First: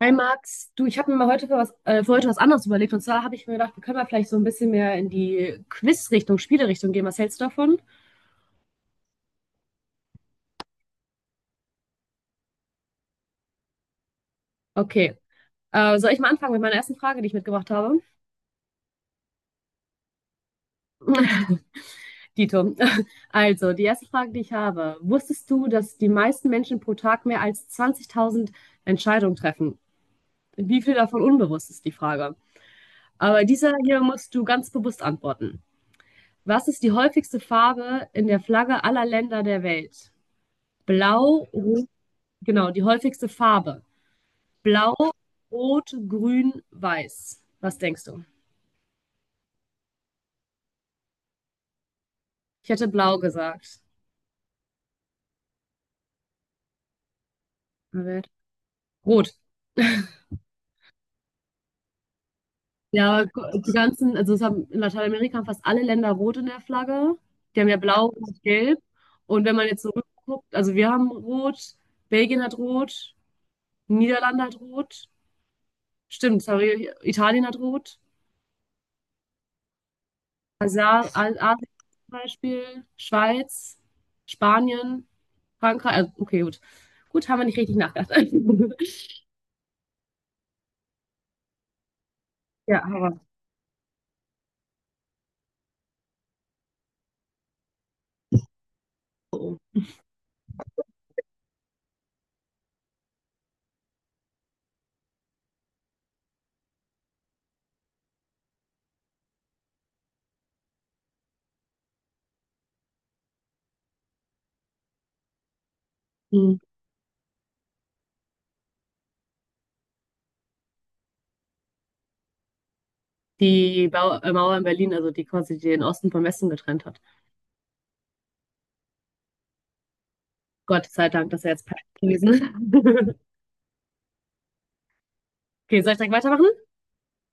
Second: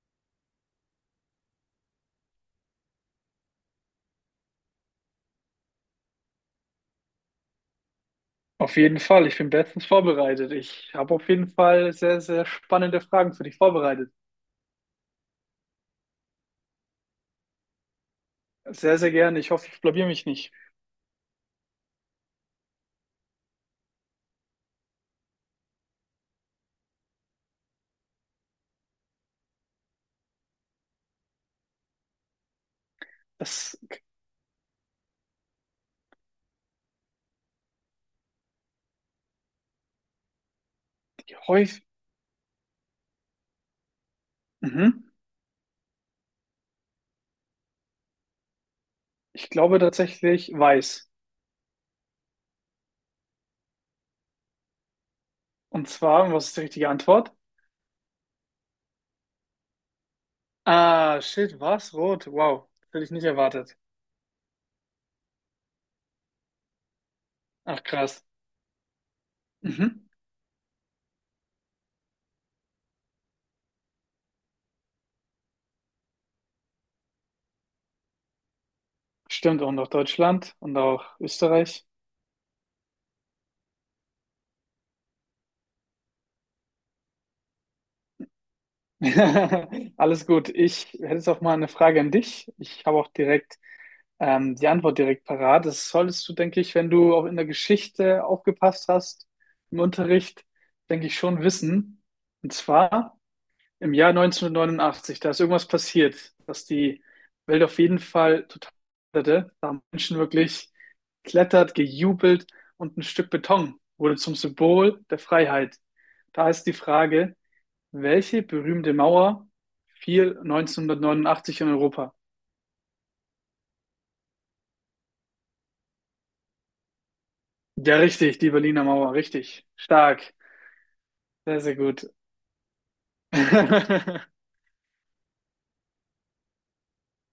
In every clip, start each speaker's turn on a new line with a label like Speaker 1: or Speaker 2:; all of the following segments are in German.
Speaker 1: Hi Max, du, ich habe mir mal heute für was, für heute was anderes überlegt. Und zwar habe ich mir gedacht, wir können mal vielleicht so ein bisschen mehr in die Quiz-Richtung, Spiele-Richtung gehen. Was hältst du davon?
Speaker 2: Auf jeden Fall, ich bin bestens vorbereitet. Ich habe auf jeden Fall sehr, sehr spannende Fragen für dich vorbereitet.
Speaker 1: Okay. Soll ich mal anfangen mit meiner ersten Frage, die ich mitgebracht habe?
Speaker 2: Sehr, sehr gerne. Ich hoffe, ich blamier mich nicht.
Speaker 1: Dito. Also, die erste Frage, die ich habe. Wusstest du, dass die meisten Menschen pro Tag mehr als 20.000 Entscheidungen treffen? Wie viel davon unbewusst ist die Frage? Aber dieser
Speaker 2: Das
Speaker 1: hier musst du ganz bewusst antworten. Was ist die häufigste Farbe in der Flagge aller Länder der Welt? Blau.
Speaker 2: häufig,
Speaker 1: Genau, die häufigste Farbe. Blau,
Speaker 2: mhm.
Speaker 1: Rot, Grün, Weiß. Was denkst du?
Speaker 2: Ich glaube tatsächlich weiß.
Speaker 1: Ich hätte blau gesagt.
Speaker 2: Und zwar, was ist die richtige Antwort?
Speaker 1: Rot.
Speaker 2: Ah, shit, was? Rot. Wow, hätte ich
Speaker 1: Ja,
Speaker 2: nicht
Speaker 1: aber die
Speaker 2: erwartet.
Speaker 1: ganzen, also es haben, in Lateinamerika haben fast alle Länder rot in der Flagge. Die haben ja
Speaker 2: Ach,
Speaker 1: blau
Speaker 2: krass.
Speaker 1: und gelb. Und wenn man jetzt
Speaker 2: Mhm.
Speaker 1: zurückguckt, also wir haben rot, Belgien hat rot, Niederlande hat rot. Stimmt, sorry, Italien hat rot.
Speaker 2: Stimmt, und auch Deutschland und auch
Speaker 1: Asien
Speaker 2: Österreich.
Speaker 1: zum Beispiel, Schweiz, Spanien, Frankreich. Also, okay, gut. Gut, haben wir nicht richtig nachgedacht.
Speaker 2: Alles gut. Ich hätte jetzt auch mal eine Frage an dich.
Speaker 1: Ja,
Speaker 2: Ich habe auch
Speaker 1: Harvard.
Speaker 2: direkt die Antwort direkt parat. Das solltest du, denke ich, wenn du auch in der Geschichte aufgepasst hast, im Unterricht, denke ich schon wissen. Und zwar im Jahr 1989, da ist irgendwas passiert, dass die Welt auf jeden Fall total hatte. Da haben Menschen wirklich klettert, gejubelt und ein Stück Beton wurde zum Symbol der Freiheit. Da
Speaker 1: Mhm.
Speaker 2: ist die Frage, welche berühmte Mauer fiel 1989 in Europa?
Speaker 1: Die Bau Mauer in Berlin, also die quasi den Osten vom Westen getrennt hat.
Speaker 2: Ja, richtig, die Berliner Mauer, richtig. Stark.
Speaker 1: Gott sei Dank, das ist ja
Speaker 2: Sehr,
Speaker 1: jetzt
Speaker 2: sehr
Speaker 1: perfekt
Speaker 2: gut.
Speaker 1: gewesen. Okay, soll ich direkt weitermachen?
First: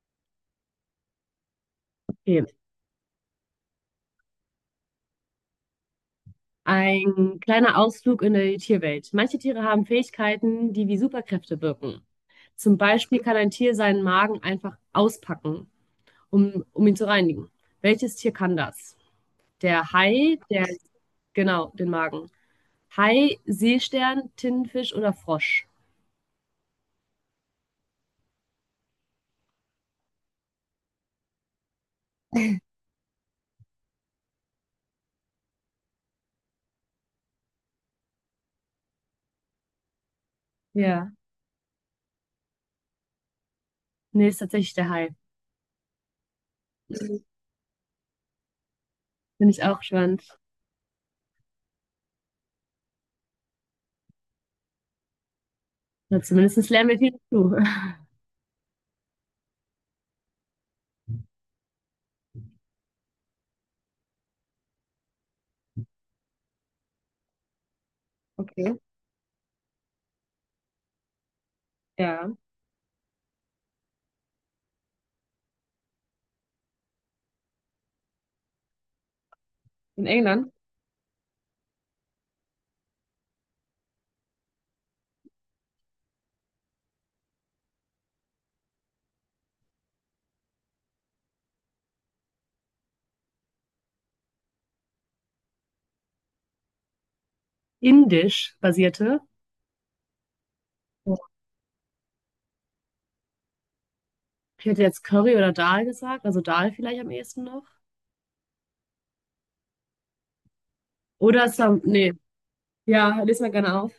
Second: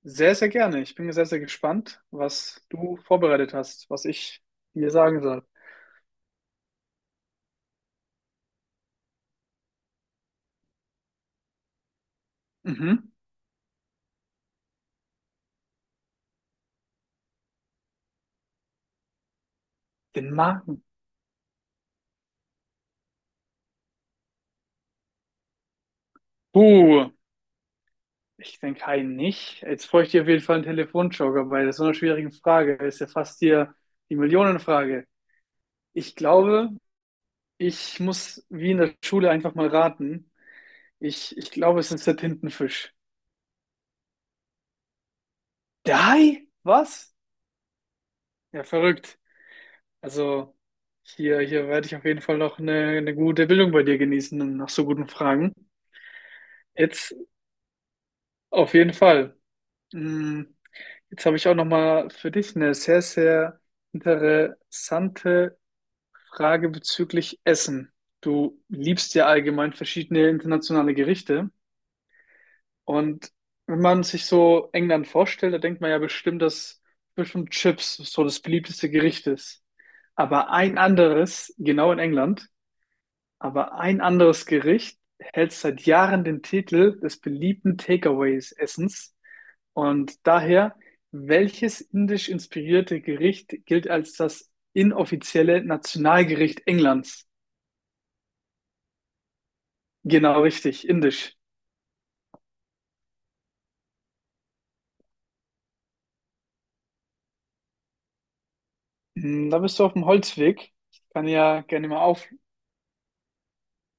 Speaker 2: Sehr, sehr gerne. Ich bin sehr, sehr gespannt,
Speaker 1: Okay.
Speaker 2: was du vorbereitet hast, was ich dir sagen soll.
Speaker 1: Ein kleiner Ausflug in die Tierwelt. Manche Tiere haben Fähigkeiten, die wie Superkräfte wirken. Zum
Speaker 2: Mhm.
Speaker 1: Beispiel kann ein Tier seinen Magen einfach auspacken, um ihn zu reinigen. Welches Tier kann das? Der
Speaker 2: Den Magen.
Speaker 1: Genau, den Magen. Hai, Seestern, Tintenfisch oder Frosch?
Speaker 2: Uh, ich denke einen nicht. Jetzt bräuchte ich dir auf jeden Fall einen Telefonjoker bei so einer schwierigen Frage. Ist ja fast hier die Millionenfrage. Ich glaube, ich muss wie in der Schule einfach mal raten.
Speaker 1: Ja.
Speaker 2: Ich glaube, es ist der Tintenfisch.
Speaker 1: Nee, ist tatsächlich der Hai.
Speaker 2: Der Hai? Was? Ja, verrückt.
Speaker 1: Finde ich auch spannend.
Speaker 2: Also hier, hier werde ich auf jeden Fall noch eine gute Bildung bei dir genießen und nach so guten Fragen.
Speaker 1: Na, zumindest lernen wir viel
Speaker 2: Jetzt
Speaker 1: dazu.
Speaker 2: auf jeden Fall. Mm, Jetzt habe ich auch noch mal für dich eine sehr, sehr interessante Frage bezüglich Essen. Du
Speaker 1: Okay.
Speaker 2: liebst ja allgemein verschiedene internationale Gerichte
Speaker 1: Ja.
Speaker 2: und wenn man sich so England vorstellt, da denkt man ja bestimmt, dass bestimmt Chips so das beliebteste Gericht ist.
Speaker 1: In
Speaker 2: Aber
Speaker 1: England?
Speaker 2: ein anderes, genau in England. Aber ein anderes Gericht hält seit Jahren den Titel des beliebten Takeaways-Essens. Und daher, welches indisch inspirierte Gericht gilt als das inoffizielle Nationalgericht Englands?
Speaker 1: Indisch basierte.
Speaker 2: Genau, richtig, indisch.
Speaker 1: Ich hätte jetzt Curry oder Dal gesagt, also Dal vielleicht am ehesten noch.
Speaker 2: Hm, da bist du auf dem Holzweg. Ich kann
Speaker 1: Oder
Speaker 2: ja
Speaker 1: Sam,
Speaker 2: gerne mal
Speaker 1: nee,
Speaker 2: auf.
Speaker 1: ja, lese mal gerne auf.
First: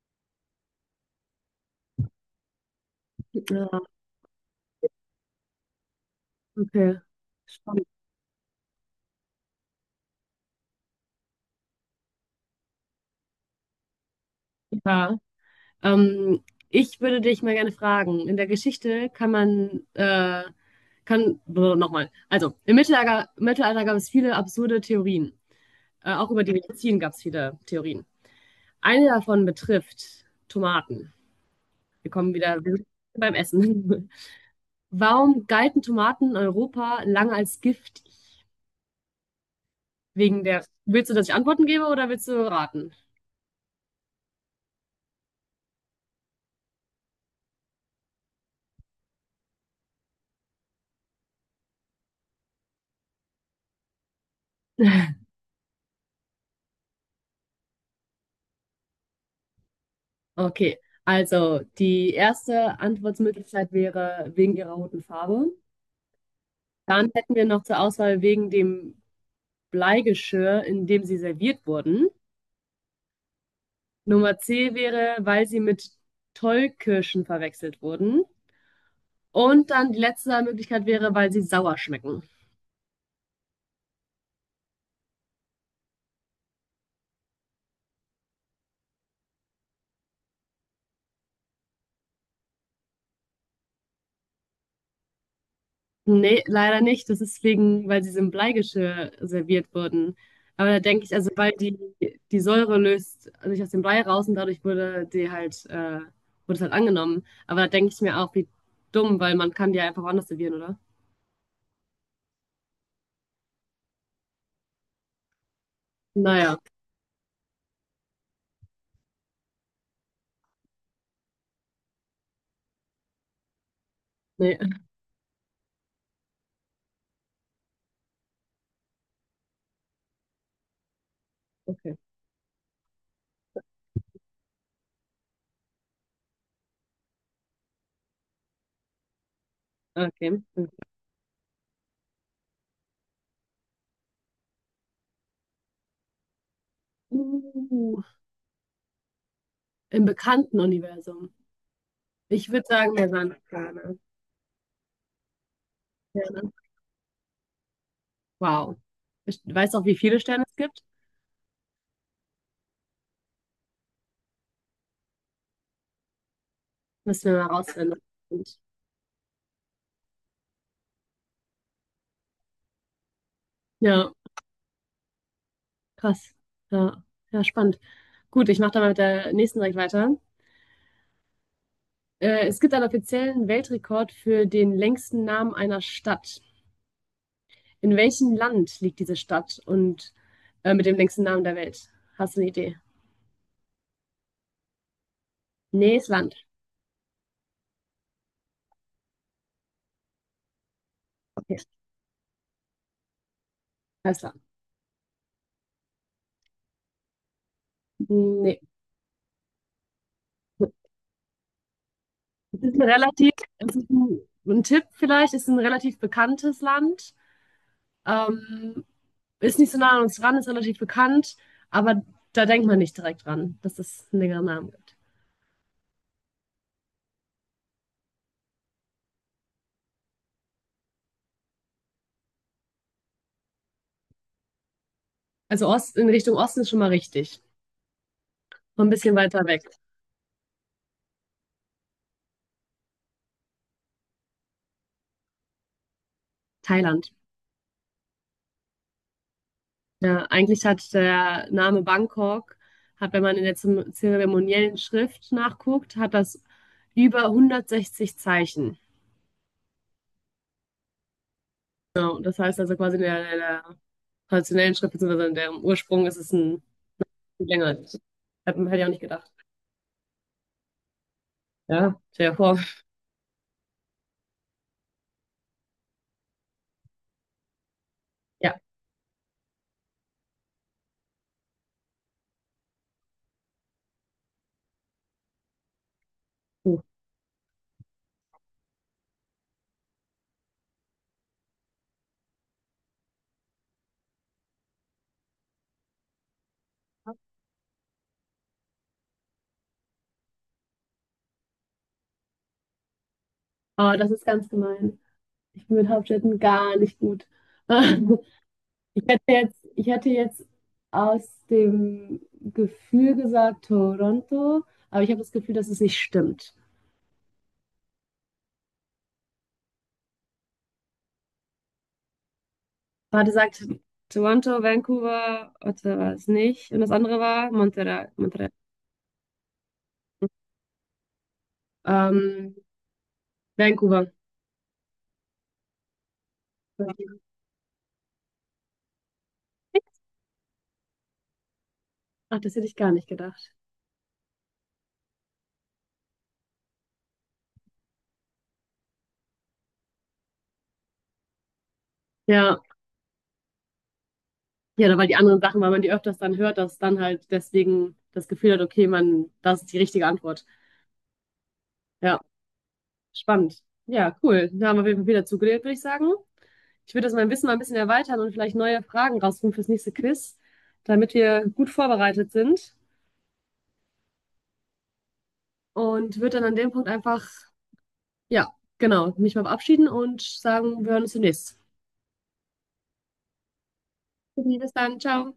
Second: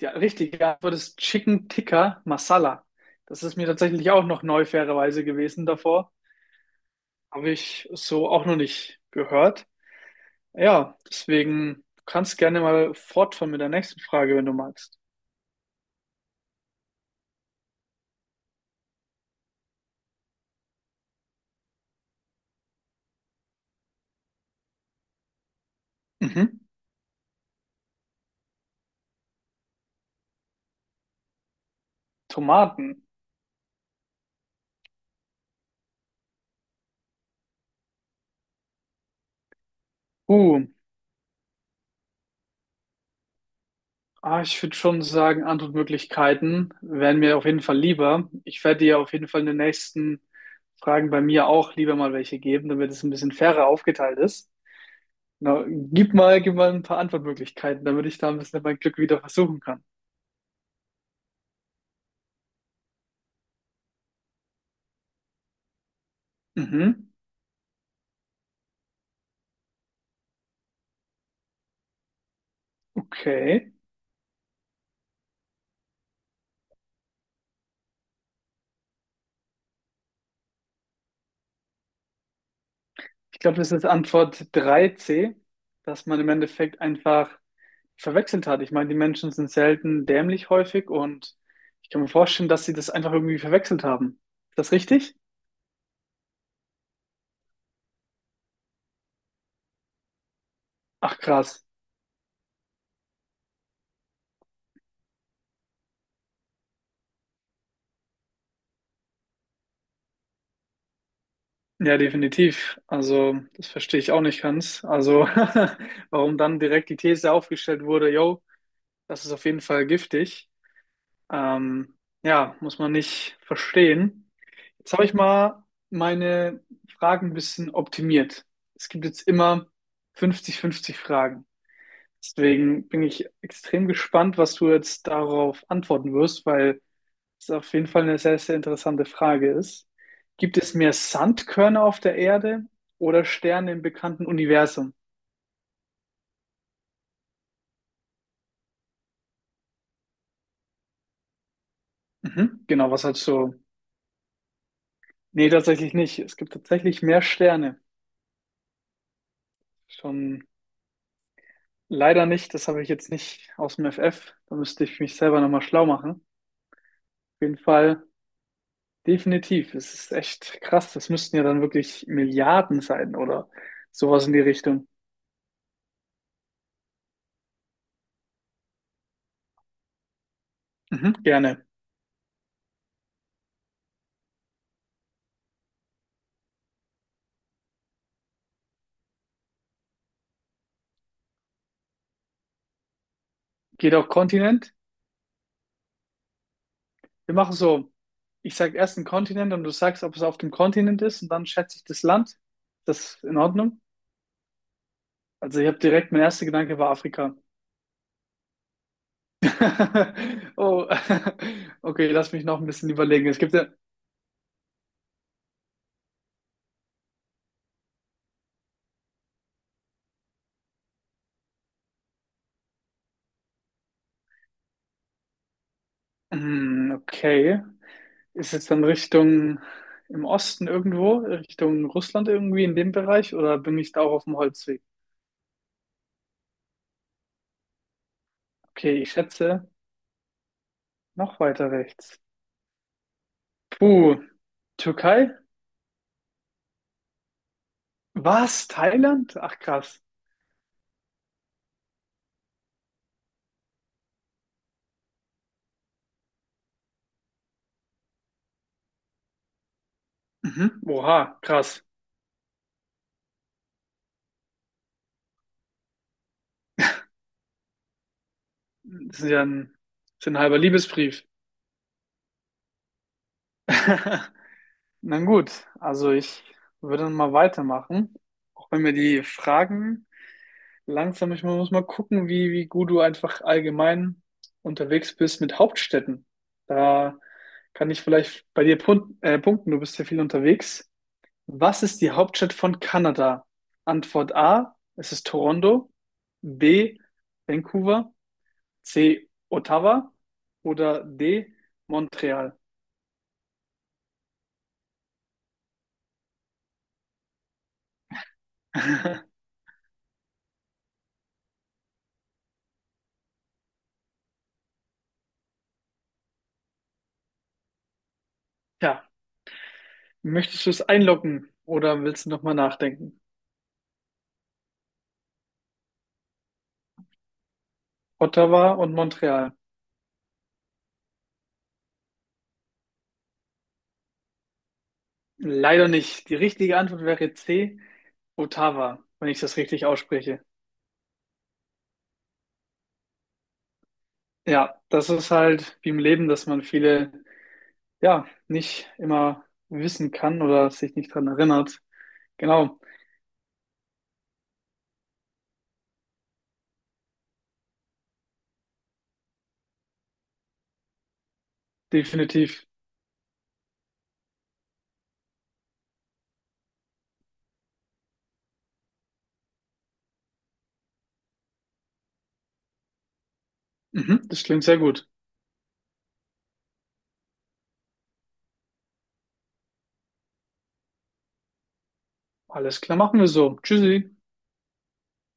Speaker 2: Ja, richtig, die Antwort ist Chicken Tikka Masala. Das ist mir
Speaker 1: Ja,
Speaker 2: tatsächlich auch noch neu, fairerweise gewesen davor.
Speaker 1: okay.
Speaker 2: Habe
Speaker 1: Spannend.
Speaker 2: ich so auch noch nicht gehört. Ja, deswegen, du kannst gerne mal fortfahren mit der nächsten Frage, wenn du magst.
Speaker 1: Ja. Ähm, ich würde dich mal gerne fragen, in der Geschichte kann man, also im Mittelalter gab es viele absurde Theorien. Auch über die
Speaker 2: Mhm.
Speaker 1: Medizin gab es viele Theorien. Eine davon betrifft Tomaten. Wir kommen wieder
Speaker 2: Tomaten.
Speaker 1: beim Essen. Warum galten Tomaten in Europa lange als giftig? Wegen
Speaker 2: Uh,
Speaker 1: der. Willst du, dass ich Antworten gebe oder willst du raten?
Speaker 2: ich würde schon sagen, Antwortmöglichkeiten wären mir auf jeden Fall lieber. Ich werde dir auf jeden Fall in den nächsten Fragen bei mir auch lieber mal welche geben, damit es ein bisschen fairer aufgeteilt ist. Na, gib mal ein paar Antwortmöglichkeiten, damit ich da ein bisschen mein Glück wieder versuchen kann.
Speaker 1: Okay, also die erste Antwortmöglichkeit wäre wegen ihrer roten Farbe. Dann
Speaker 2: Mhm.
Speaker 1: hätten wir noch zur Auswahl wegen dem Bleigeschirr, in dem sie serviert wurden.
Speaker 2: Okay.
Speaker 1: Nummer C wäre, weil sie mit Tollkirschen verwechselt wurden. Und dann die letzte Möglichkeit wäre, weil sie sauer schmecken.
Speaker 2: Ich glaube, das ist Antwort 3c, dass man im Endeffekt einfach verwechselt hat. Ich meine, die Menschen sind selten dämlich häufig und ich kann mir vorstellen, dass sie das einfach irgendwie verwechselt haben. Ist das richtig?
Speaker 1: Nee, leider nicht. Das ist wegen, weil sie so im Bleigeschirr serviert wurden. Aber da denke ich,
Speaker 2: Ach,
Speaker 1: also weil
Speaker 2: krass.
Speaker 1: die, die Säure löst sich aus dem Blei raus und dadurch wurde die wurde es halt angenommen. Aber da denke ich mir auch, wie dumm, weil man kann die ja einfach woanders servieren, oder?
Speaker 2: Ja, definitiv. Also, das verstehe ich auch nicht ganz. Also, warum
Speaker 1: Naja,
Speaker 2: dann direkt die These aufgestellt wurde, yo, das ist auf jeden Fall giftig. Ähm, ja, muss man nicht verstehen.
Speaker 1: nee,
Speaker 2: Jetzt habe ich mal meine Fragen ein bisschen optimiert. Es gibt jetzt immer 50-50 Fragen.
Speaker 1: okay.
Speaker 2: Deswegen bin ich extrem gespannt, was du jetzt darauf antworten wirst, weil es auf jeden Fall eine sehr, sehr interessante Frage ist.
Speaker 1: Okay.
Speaker 2: Gibt es mehr Sandkörner auf der Erde oder Sterne im bekannten Universum?
Speaker 1: Uh, im bekannten Universum. Ich
Speaker 2: Mhm.
Speaker 1: würde
Speaker 2: Genau,
Speaker 1: sagen,
Speaker 2: was
Speaker 1: der
Speaker 2: halt so.
Speaker 1: Sandsterne.
Speaker 2: Nee, tatsächlich nicht. Es
Speaker 1: Sterne.
Speaker 2: gibt tatsächlich mehr Sterne.
Speaker 1: Wow. Ich weiß auch, wie viele
Speaker 2: Schon
Speaker 1: Sterne es gibt.
Speaker 2: leider nicht. Das habe ich jetzt nicht aus dem FF. Da müsste ich mich selber nochmal schlau machen. Auf
Speaker 1: Müssen wir mal
Speaker 2: jeden
Speaker 1: rausfinden.
Speaker 2: Fall definitiv. Es ist echt krass. Das müssten ja dann wirklich Milliarden sein oder
Speaker 1: Ja,
Speaker 2: sowas in die Richtung.
Speaker 1: krass. Ja, ja, spannend. Gut, ich mache dann mal mit der nächsten direkt weiter.
Speaker 2: Mhm, gerne.
Speaker 1: Es gibt einen offiziellen Weltrekord für den längsten Namen einer Stadt. In welchem Land liegt diese Stadt und mit dem längsten Namen der Welt? Hast du eine Idee?
Speaker 2: Geht auch Kontinent.
Speaker 1: Nee, ist Land.
Speaker 2: Wir machen so, ich sage erst einen Kontinent und du sagst, ob es auf dem Kontinent ist und dann
Speaker 1: Okay,
Speaker 2: schätze ich das Land. Das ist in Ordnung.
Speaker 1: alles klar.
Speaker 2: Also ich habe direkt, mein erster Gedanke war Afrika.
Speaker 1: Nee.
Speaker 2: Oh, okay, lass mich noch
Speaker 1: Es
Speaker 2: ein
Speaker 1: ist ein
Speaker 2: bisschen überlegen.
Speaker 1: relativ,
Speaker 2: Es gibt ja,
Speaker 1: es ist ein Tipp vielleicht, es ist ein relativ bekanntes Land. Ähm, ist nicht so nah an uns dran, ist relativ bekannt, aber da denkt man nicht direkt dran, dass es einen längeren Namen gibt.
Speaker 2: hm, okay, ist jetzt dann Richtung im Osten irgendwo, Richtung Russland irgendwie in dem Bereich oder bin ich da auch auf dem Holzweg?
Speaker 1: Also Ost, in Richtung Osten ist schon mal richtig. So ein
Speaker 2: Okay, ich
Speaker 1: bisschen weiter weg.
Speaker 2: schätze noch weiter rechts. Puh, Türkei?
Speaker 1: Thailand.
Speaker 2: Was? Thailand? Ach krass.
Speaker 1: Ja, eigentlich hat der Name Bangkok, hat, wenn man in der zeremoniellen Schrift nachguckt, hat das über 160 Zeichen.
Speaker 2: Mhm. Oha, krass.
Speaker 1: Genau, das heißt also quasi in der traditionellen Schrift, beziehungsweise in deren Ursprung ist es ein viel länger. Hätte ich auch nicht
Speaker 2: Das ist
Speaker 1: gedacht.
Speaker 2: ja ein, das ist ein halber Liebesbrief.
Speaker 1: Ja, stell dir vor.
Speaker 2: Na gut, also ich würde dann mal weitermachen.
Speaker 1: Ja,
Speaker 2: Auch wenn mir die Fragen langsam, ich muss mal gucken, wie gut du einfach allgemein unterwegs bist mit Hauptstädten.
Speaker 1: puh.
Speaker 2: Da kann ich vielleicht bei dir punkten, du bist ja viel unterwegs. Was ist die Hauptstadt von Kanada? Antwort A, es ist Toronto. B, Vancouver. C. Ottawa oder D. Montreal?
Speaker 1: Aber das ist ganz gemein. Ich bin mit Hauptstädten gar nicht gut. Ich hätte jetzt aus dem Gefühl gesagt Toronto, aber ich habe das Gefühl, dass es nicht stimmt.
Speaker 2: Ja, möchtest du es einloggen oder willst du nochmal nachdenken?
Speaker 1: Warte, sagt Toronto, Vancouver, Ottawa ist nicht. Und das andere war Montreal.
Speaker 2: Ottawa und Montreal.
Speaker 1: Ähm, Vancouver.
Speaker 2: Leider nicht. Die richtige Antwort wäre C. Ottawa, wenn ich das richtig ausspreche.
Speaker 1: Ach, das hätte ich gar nicht gedacht.
Speaker 2: Ja, das ist halt wie im Leben, dass man viele, ja, nicht immer wissen kann oder sich nicht daran erinnert.
Speaker 1: Ja,
Speaker 2: Genau,
Speaker 1: ja, da- weil die anderen Sachen, weil man die öfters dann hört, dass dann halt deswegen das Gefühl hat, okay, man, das ist die richtige Antwort. Ja,
Speaker 2: definitiv.
Speaker 1: spannend. Ja, cool. Da haben wir auf jeden Fall viel dazugelernt, würde ich sagen. Ich würde das mein Wissen mal ein bisschen erweitern und vielleicht neue Fragen rausfinden fürs nächste Quiz, damit wir gut vorbereitet sind.
Speaker 2: Mhm, das klingt sehr gut.
Speaker 1: Und würde dann an dem Punkt einfach, ja, genau, mich mal verabschieden und sagen, wir hören uns demnächst.
Speaker 2: Alles klar, machen wir so. Tschüssi.
Speaker 1: Bis dann, ciao.